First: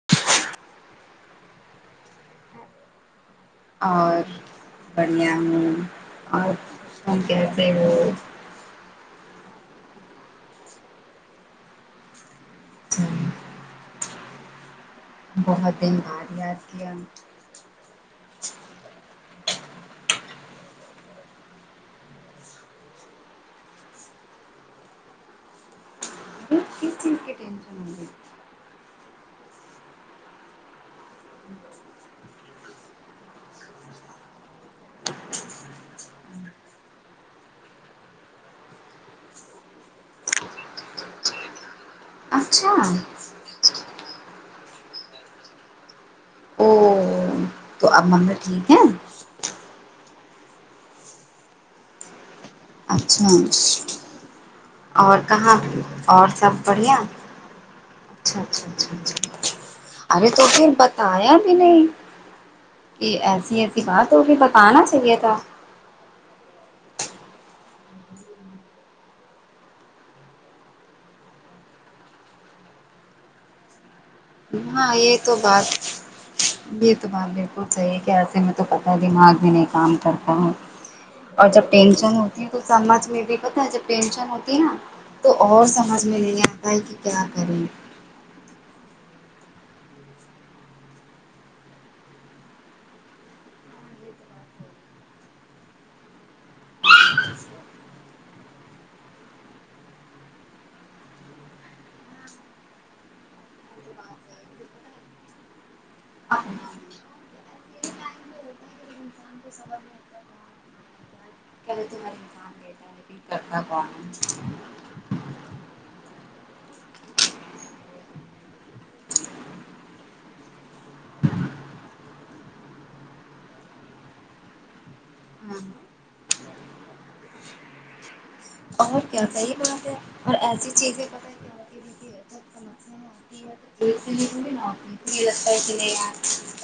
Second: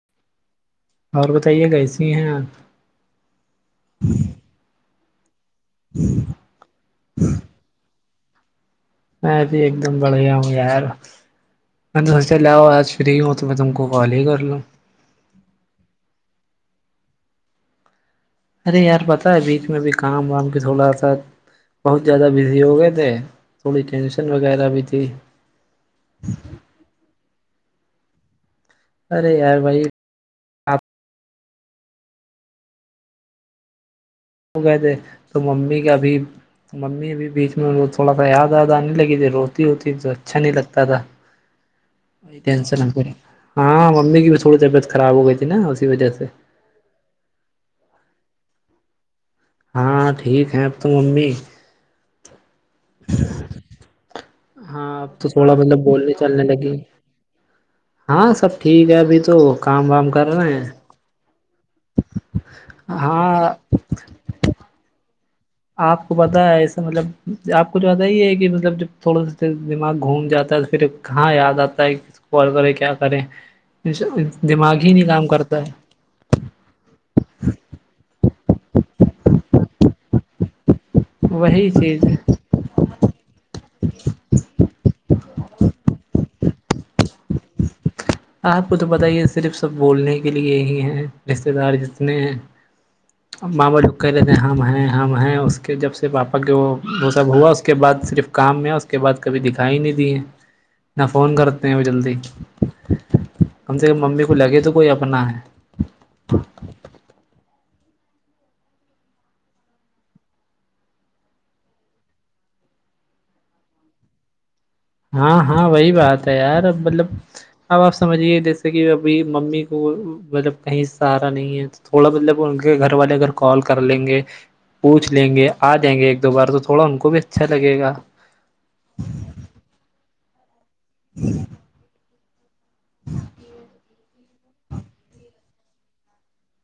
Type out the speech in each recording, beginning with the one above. [inaudible] اور بتائیے کیسی ہیں آپ اور بڑھیا ہوں اور کون کہتے ہو میں بھیھی ایک دم بڑھیا ہوں یار میں نے سوچا سے لاؤ آج فری ہوں تو میں تم کو کال ہی کر لوں بہت دن بار یاد کیا ارے یار پتاہ ہے بیچ میں بھی کام وام بھی تھوڑا سا بہت زیادہ بزی ہو گئے تھے تھوڑی ٹینشن وغیرہ بھی تھی کس چیز کی ٹینشن ہورہی ہے ارے یار بھائی آپ کہ تھ تو ممی کا ابھی تو ممی ابھی بیچ میں وہ تھوڑا سا یاد آیاد آنے لگی تھی روتی ہوتی تو اچھا نہیں لگتا تھا [inaudible] ٹن اچھا ہاں ممی کی بھی تھوڑی طبیعت خراب ہو گئی تھی نا اسی وجہ سے او تو اب مر ٹھیک ہے ہاں ٹھیک ہیں اب تو ممی اچھا ہاں اور اب تو تھوڑا کہاں مطلب بولنے اور چلنے سب لگی بڑھیا ہاں اچھا سب اچھا ٹھیک اچھا ہے ابھی اچھا تو کام وام کر ارے تو رہے ہیں پھر بتایا بھی نہیں یہ ہاں ایسی ایسی بات ہوگی بتانا چاہیے تھا آپ کو پتہ ہے ایسا مطلب آپ کو جو پتا ہی ہے کہ مطلب جب تھوڑا سا دماغ گھوم جاتا ہے تو پھر کہاں یاد آتا ہے کو کریں کیا کریں دماغ ہاں ہی نہیں یہ کام تو بات کرتا ہے یہ تو بات بالکل صحیح ہے کہ ایسے میں تو پتہ ہے دماغ میں نہیں کام کرتا ہوں اور وہی جب چیز پینشن ہوتی ہے تو سمج میں بھی پتا ہے جب پینشن ہوتی ہے نا تو اور سمجھ میں نہیں آتا ہے کہ کیا کریں آپ کو تو پت ہی یہ صرف سب بولنے کے لیے ہی ہیں رشتے دار جتنے ہیں [inaudible] ماں بولو کہہ لیتے ہیں ہم ہیں ہم ہیں اس کے جب سے پاپا کے وہ وہ سب ہوا اس کے بعد صرف کام میں کے بعد کبھی دکھا ہی نہیں دی ہے نہ فون کرتے ہیں وہ جلدی ہم سے ممی کو لگے تو کوئی اپنا ہے بس کل تہار کر کا بان ہاں ہاں وہی بات ہے یار مطلب اب آپ سمجھیے جیسے کہ ابھی ممی کو مطلب کہیں سہارا نہیں ہے تھوڑا مطلب ان کے گھر والے اگر کال کر لیں گے پوچھ لیں گے ہے آ جیں گے ایک دو بار تو تھوڑا ان کو بھی اچھا لگے گا اور کیا صحیح بات ہے اور ایسی چیزیں بت [inaudible] ر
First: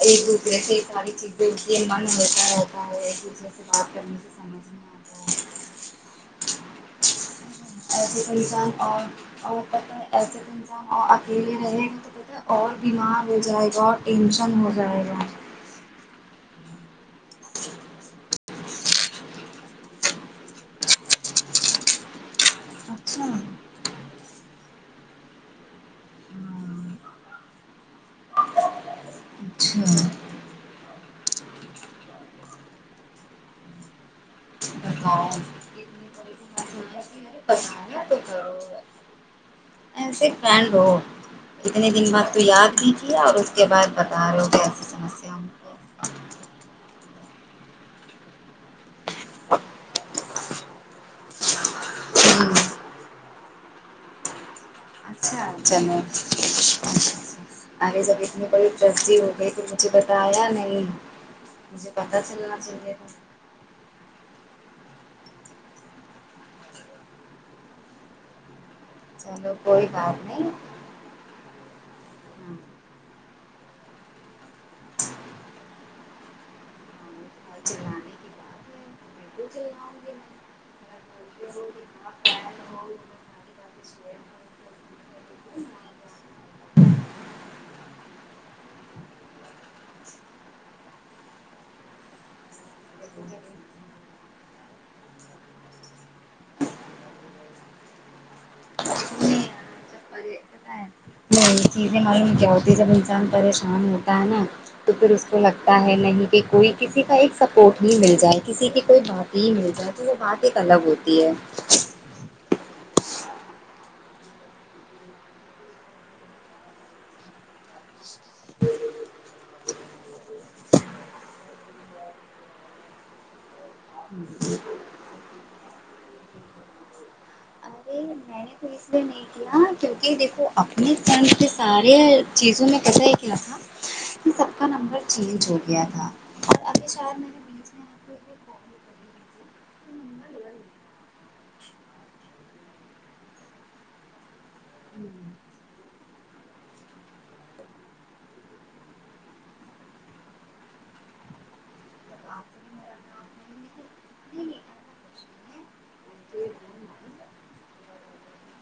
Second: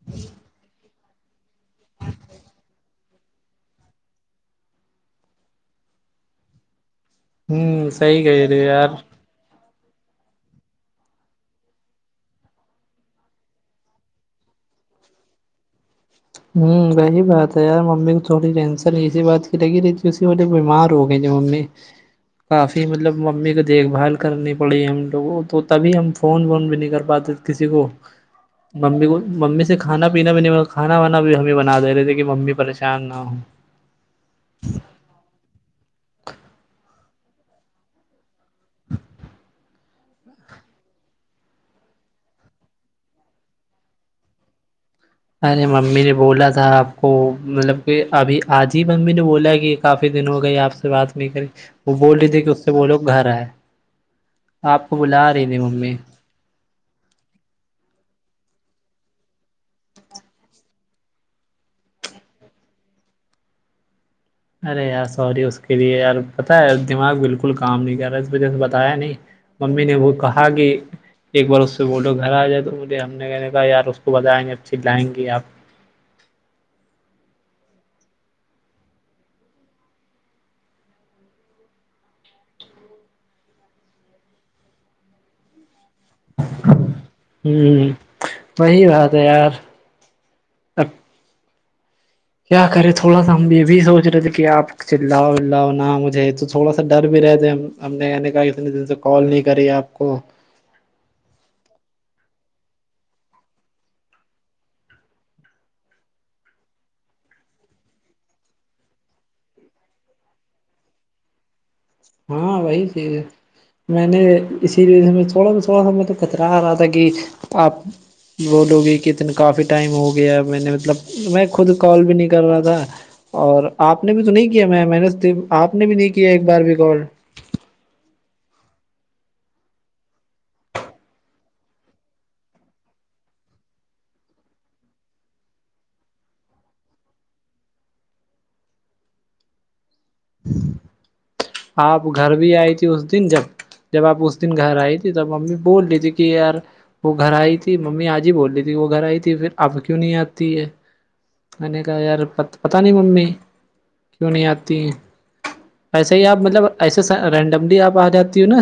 ایک دوسرے سے ساری چیزیں اسے من ہوتا رہتا ہے ایک دوسرے سے بات کرنے سے سمجھ میں آتا ہے ہوں صحیح ایسے تو کہہ رہے ہو انسان یار اور اور پتاہ ہے ایسے ک اکیلے رہے گا تو بتا اور بیمار ہو جائے گا اور ٹینشن ہو جائے گا ہوں وہی بات ہے یار ممی کو تھوڑی ٹینشن اسی بات کی لگی رہیسی بولے بیمار ہوگ نہیں ج ممی کافی مطلب اچھا ممی کی دیکھ بھال کرنی پڑی ہم لوگ کو تو تبھی ہم فون وون بھی نہیں کر پاتے کسی کو ممی کو ممی سے کھانا اچھا پینا بھی نہیں کھانا کانا وانا بھی ہمیں بناے رہے تھے کہ مممی پریشان نہ ہ باؤ پس تو کرو [inaudible] ایسے فنڈ ہو اتنے دن بعد تو یاد دیجیے اور اس کے بعد بتا رہو ہو سمسیا ہم ارے کو ممی نے بولا تھا آپ کو مطلب کہ ابھی آج ہی ممی نے بولا کہ کافی دن ہو گئے آپ بات نہیں کری وہ بول رہی تھی کہ اس سے بولو گھر آئے آپ کو بلا رہ نہیں ممی چلو ارے جب اتنی بڑی تبزی ہو گئی تو مجھے بتایا نہیں مجھے پتا چلنا چاہیے ارے یار سوری اس کے لیے یار پتہ ہے دماغ بالکل کام نہیں کر رہا بتایا نہیں چلو ممی کوئی نے وہ بات کہا کہ نہیں ایک بار اس سے بولو گھر آ جائے تو بولے ہم نے کہنے کہا یار اس کو بتائیں گے اچھیز لائیں گی آپ اور چلانے کی بات [unintelligible] [unintelligible] کے سوئے ہو۔ ہوں وہی بات ہے یار اب کیا کرے تھوڑا سا ہم یہ بھی سوچ رہے تھے کہ آپ چلاؤ بلاؤ نہ مجھے تو تھوڑا سا ڈر بھی رہتےے ہم ہم نے کہا کت دن سے کال نہیں کری آپ کو نہیں یہ چیزیں ملوم کیا ہوتی جب انسان پریشان ہوتا ہے نا تو پھر اس کو لگتا ہے نہیں کہ کوئی کسی کا ایک سپورٹ نہیں مل جائے کسی کی کوئی بات یہ مل جائے تو وہ بات ایک الگ ہوتی ہے ہاں وہی چیز ہے میں نے اسی وج سے تھوڑا س تھوڑا س میں تو کترا آ رہا تھا کہ آپ وہ لوگی کہ اتنے کافی ٹائم ہو گیا میں نے مطلب میں خود کال بھی نہیں کر رہا تھا اور آپ نے بھی تو نہیں کیا میں محنت آپ نے بھی نہیں کیا ایک بار بھی کال میں اس د نہیں کیا کیونکہ دیکھو اپنے فن کے سارے چیزوں میں کیسا یہ کیا تھا کہ سب کا نمبر چینج ہو گیا تھا اگل چار مہینے آپ گھر بھی آئی تھی اس دن جب جب آپ اس دن گھر آئی تھی تب امی بول رہی تھی کہ یار وہ گھر آئی تھی ممی آج ہی بول رہی تھی وہ گھر آئی تھی پھر اب کیوں نہیں آتی ہے کے کا یار پ پتاہ نہیں ممی کیوں نہیں آتی ہیں صحیح آپ مطلب ایسے رینڈملی آپ آ جاتی ہووں نا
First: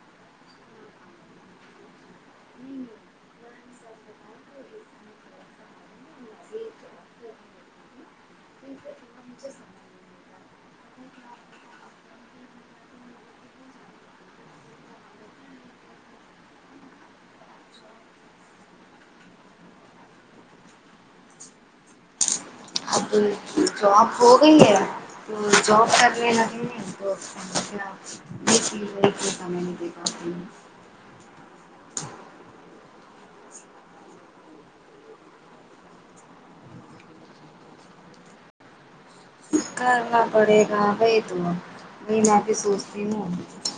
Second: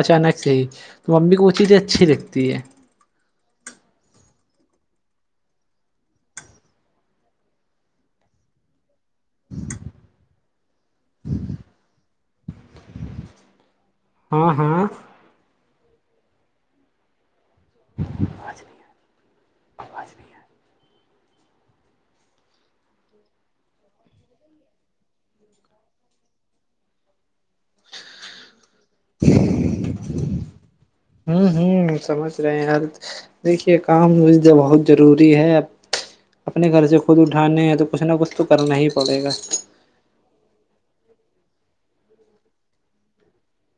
اچانک سے ہی تو امی کو وہ چیزیں اچھی لگتی ہے [unintelligible] ہاں ہاں [unintelligible] اب جاب ہو گئی ہے تو جاب کرنے ل یہ چز تھا میں نے دیکا [unintelligible] ہوں ہوں سمجھ رہے ہیںر دیکھیے کام مے بہت ضروری ہے ا اپنے گھر سے خود اٹھانے ہیں تو کچھ نہ کچھ تو کرنا ہی پڑے گا کرنا پڑے گا بئی ت نہیں میں بھی سوچتی ہوں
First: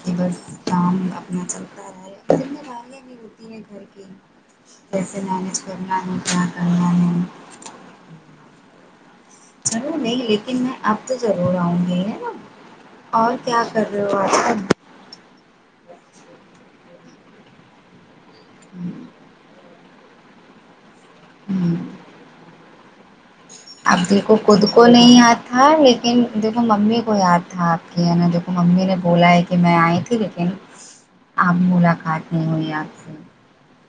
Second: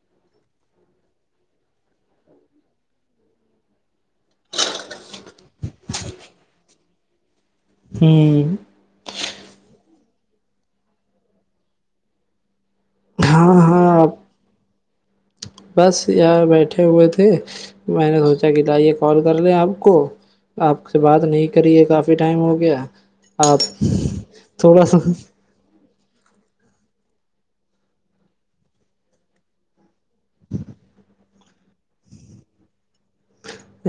کہ بس کام اپنا چلتا رہا ہوتی ہے گھر کی کیسے مینج کرنا ہے کیا کرنا ہے ہوں ضرور نہیں لیکن میں اب تو ضرور آؤں گی ہے نا اور ہاں کیا کر ہاں [unintelligible] بس یار بیٹھے ہوئے تھے میں نے سوچ اچھا کہتائیے کال کر لیں آپ کو آپ سے بات نہیں ہوں کری ہے کافی ٹائم ہو گیا آپ اب دیکھو خود کو تھوڑا سا نہیں آتی تھا لیکن دھو ممی کو یاد تھا آپ کی ہے نا جوو ممی نے بولا ہے کہ میں آئی تھی لیکن اب ملاقات نہیں ہوئی آپ سے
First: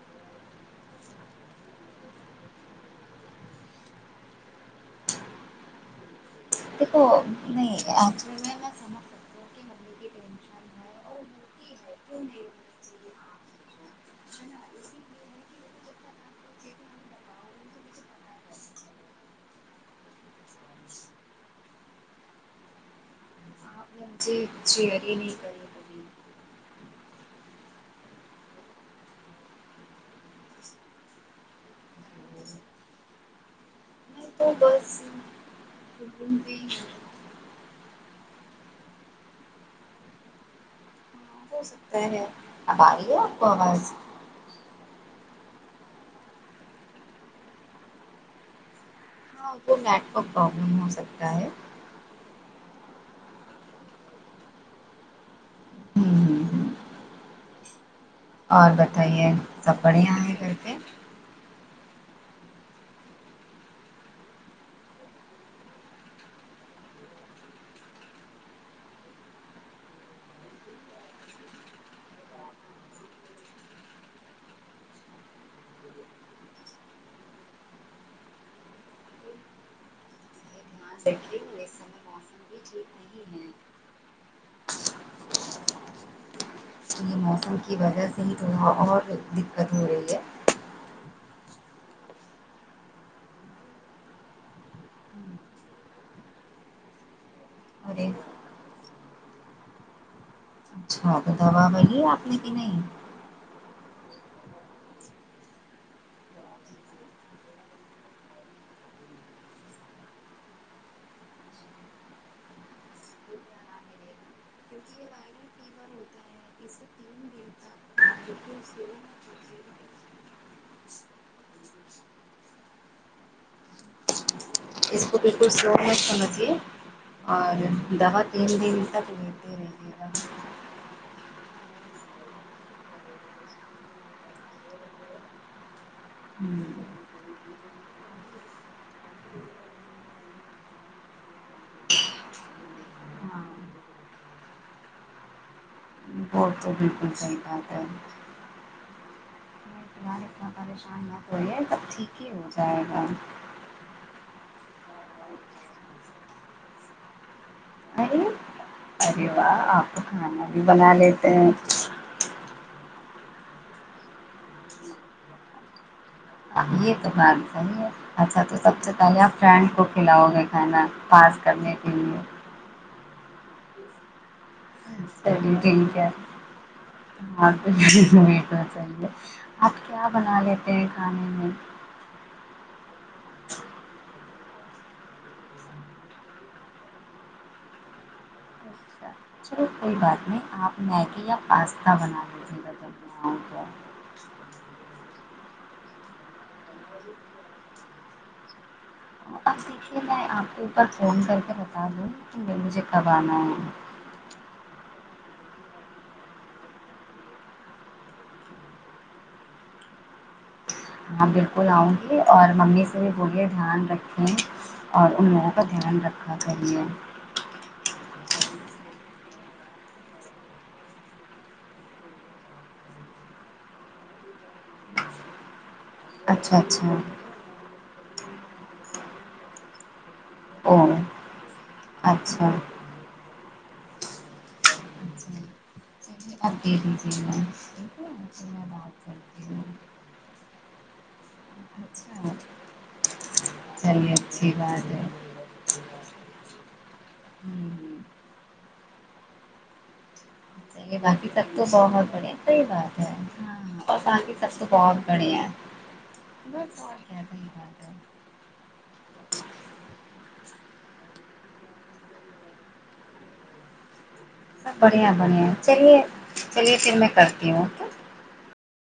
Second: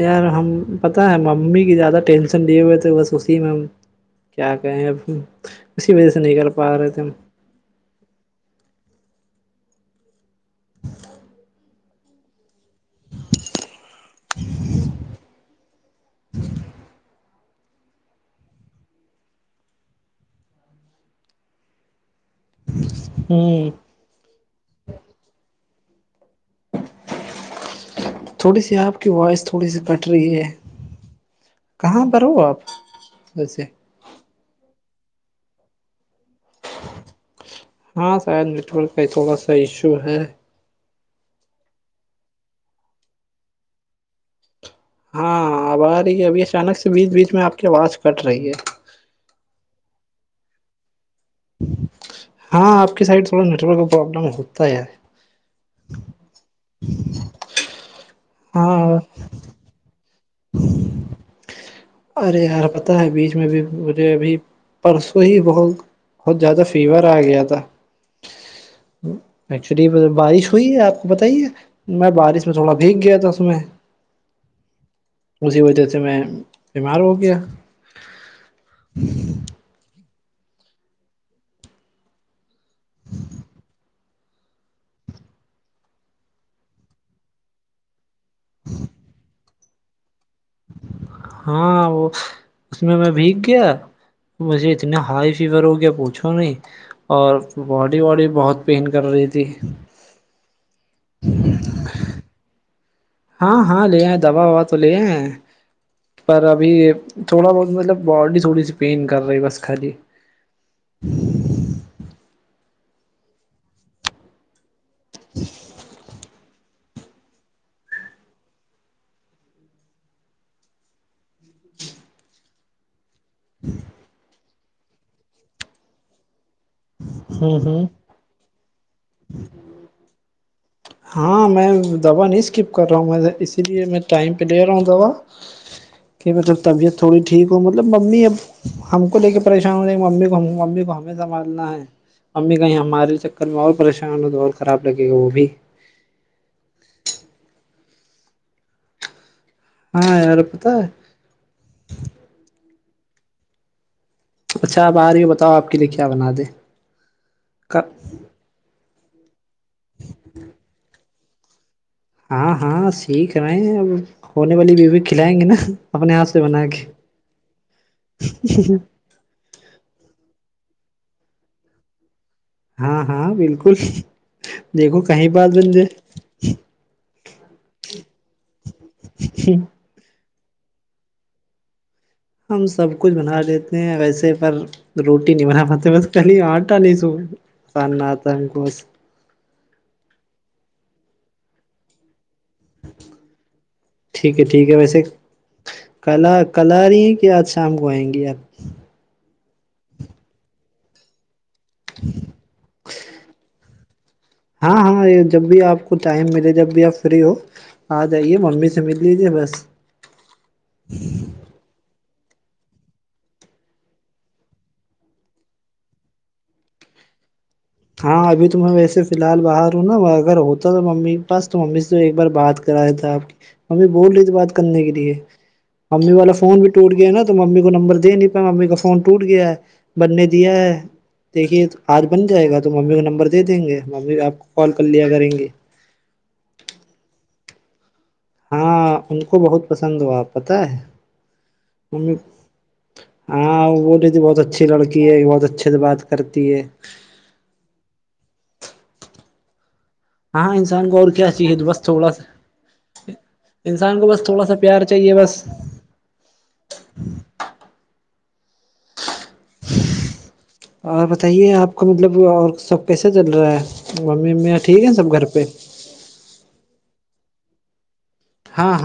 یار ہم پتاہ ہے ممی کی زیادہ ٹینشن لیے ہوئے تھ بس اسی میں کیا کہیں اب کسی وجہ سے نہی کر پا رہے تھے دکو ہم نہیں اکچ ٹینشن ہے اور [inaudible] ہوتی ہے کیوں نہیں ہونی چاہیے آپ کو، ہے نا اسی لیے ہے کہ دیکھو جب تک آپ کو چیزیں ہم بتاؤ گے تو مجھے پتہ چلے گا ہوں جی شیئر یہ نہیں کر تھوڑی سی آپ کی وائس تھوڑی سی کٹ رہی ہے کہاں پر ہو آپ ویسے تو بسی ہاں شاید نیٹ ورک کا تھوڑا سا ایشو ہے ہاں، ہو سکتا ہے اب آ رہی ہے آپ کو آواز ہاں اب آ رہی ہے ابھی اچانک سے بیچ بیچ میں آپ کی آواز کٹ رہی ہے ہاں کو نیٹورک پرابلم ہو سکتا ہے ہاں آپ کی سائڈ تھوڑا نیٹورک کا پرابلم ہوتا ہے [inaudible] اور ہاں بتائیے سب بڑھیا ہے گھر پی ارے یار پتہ ہے بیچ میں بھی مے ابھی پرسوں ہی بہت بہت زیادہ فیور آ گیا تھا ایکچولی بارش ہوئی ہے آپ کو بتائیے میں بارش میں تھوڑا بھیگ گیا تھا اس میں اسی وجہ سے میں بیمار ہو گیا تھینک یو [unintelligible] ہے ان کی وجہ سے ہی تھوڑا اور دقت ہو رہی ہے ہاں وہ اس میں میں بھیگ کیا مجھے اتنا ہائی فیور ہو گیا پوچھو نہیں اور باڈی ارے واڈی بہت پین کر رہی تھی اچھا تو دوا بلی ہے آپ نے کہ نہیں ہاں ہاں لے آئے دوا آؤ تو لے آئے پر ابھی تھوڑا بہت مطلب باڈی تھوڑی سی پین کر رہی بس خالی کیونکہ یہ وائرل فیور ہوتا ہے اسے تین [inaudible] اس کو بالکل سلو میں سناجیے ہوں اور ہوں دہت دیر دری تک لیتے رہیے گا ہاں میں دوا نہیں اسکپ کر رہا ہوں میں اسی لیے میں ٹائم پہ لے رہا ہوں دوا کہ مطلب طبیعت تھوڑی ٹھیک ہو مطلب ممی اب ہم کو لے کے پریشان ہو رہے ممی کو ممی کو ہمیں سنبھالنا ہے امی کہیں ہمارے ہاں چکر میں اور پریشان ہو تو اور خراب لگے گا وہ بھی اور تو بالکل سحی ھا ہے ہاں فلحال یار اتنا پتا ہے پریشان مت ہوئیے سب ٹھیک ہی ہو جائے گا اچھا آپ آ رہی ہیں بتاؤ آپ کے لیے کیا بنا دیں ارے واہ آپ کھانا بھی بنا لیتے ہیں ہاں ہاں سیکھ رہے ہیں اب ہونے والی بیوی کھلائیں گے نا اپنے ہاتھ سے بنا کے یہ تو بار صحیح ہے اچھا تو سب سے پہل فرینڈ کو کھلاؤ گے کھانا پاس کرنے کے لیے ہاں ہاں بالکل دیکھو کہیں بات بن جائے ہٹے آپ کیا بنا لیتے ہیں کھانے میں ہم سب کچھ بنا لیتے ہیں ویسے پر روٹی نہیں بنا پاتتے بس کلی آٹا نہیں سو ساننا آتا ہے ہم کو ب اچھا چلو کوئی بات نہیں آپ میگی یا پاستا بنا لیجیے گال بناؤ گ ٹھیک ہے ٹھیک ہے ویسے کل کل آ رہی ہیں کہ آج شام کو آئیں گی آپ آب دیکھیے میں آپ کے اوپر فون کر کے بتا دوں لیکن وہ مجھے کب آنا ہے ہاں ہاں یہ جب بھی آپ کو ٹائم ملے جب بھی آپ فری ہو آ جائیے ممی سے مل لیجے بس ہاں بالکل آؤں گی اور ممی سے بھی پورے دھیان رکھیں اور ان لوگوں کا دھیان رکھا کر لیے ہاں ابھی تو میں ویسے فی الحال باہر ہوں نا اگر ہوتا تھا مممی کے پاس تو مممی سے تو ایک بار بات کر کرا تھا آپ کی ممی بول رہی تھی بات کرنے کے لیے ممی والا اچھا فون بھی ٹوٹ اچھا گیا نا تو ممی کو نمبر دے نہیں پا ممی کا فون ٹ گیا ہے بننے دیا ہے او دیکھیے آج بن جائے اچھا گا تو ممی کا نمبر دے دیں گے ممی آپ کو کال کر لیا کریں اچھا گے [unintelligible] ہاں بات ان کو کرتی ہوں بہت پسند ہواپ پتہ ہے ممی اچھا ہاں وہ رہتی بہت اچھی لڑکی ہے بہت اچھے سے بات کرتی ہے ہوں ہاں انسان کو اور باقی کیا تب چاہیے تو بس بوت تھوڑا سا بڑے سحی بات ہے انسان اور کو آ بس کی تھوڑا سب سا سے پیار بہت چاہیے بڑی بس ہیں ب [unintelligible] اور بتائیے آپ کو مطلب اور سب کیسے چل رہا ہے ممی میں ب ٹھیک ہے بڑھیا سب گھر پہ بڑھیا ہے چلیے چلیے پھر میں کرتی ہوں اوکے ہاں ہاں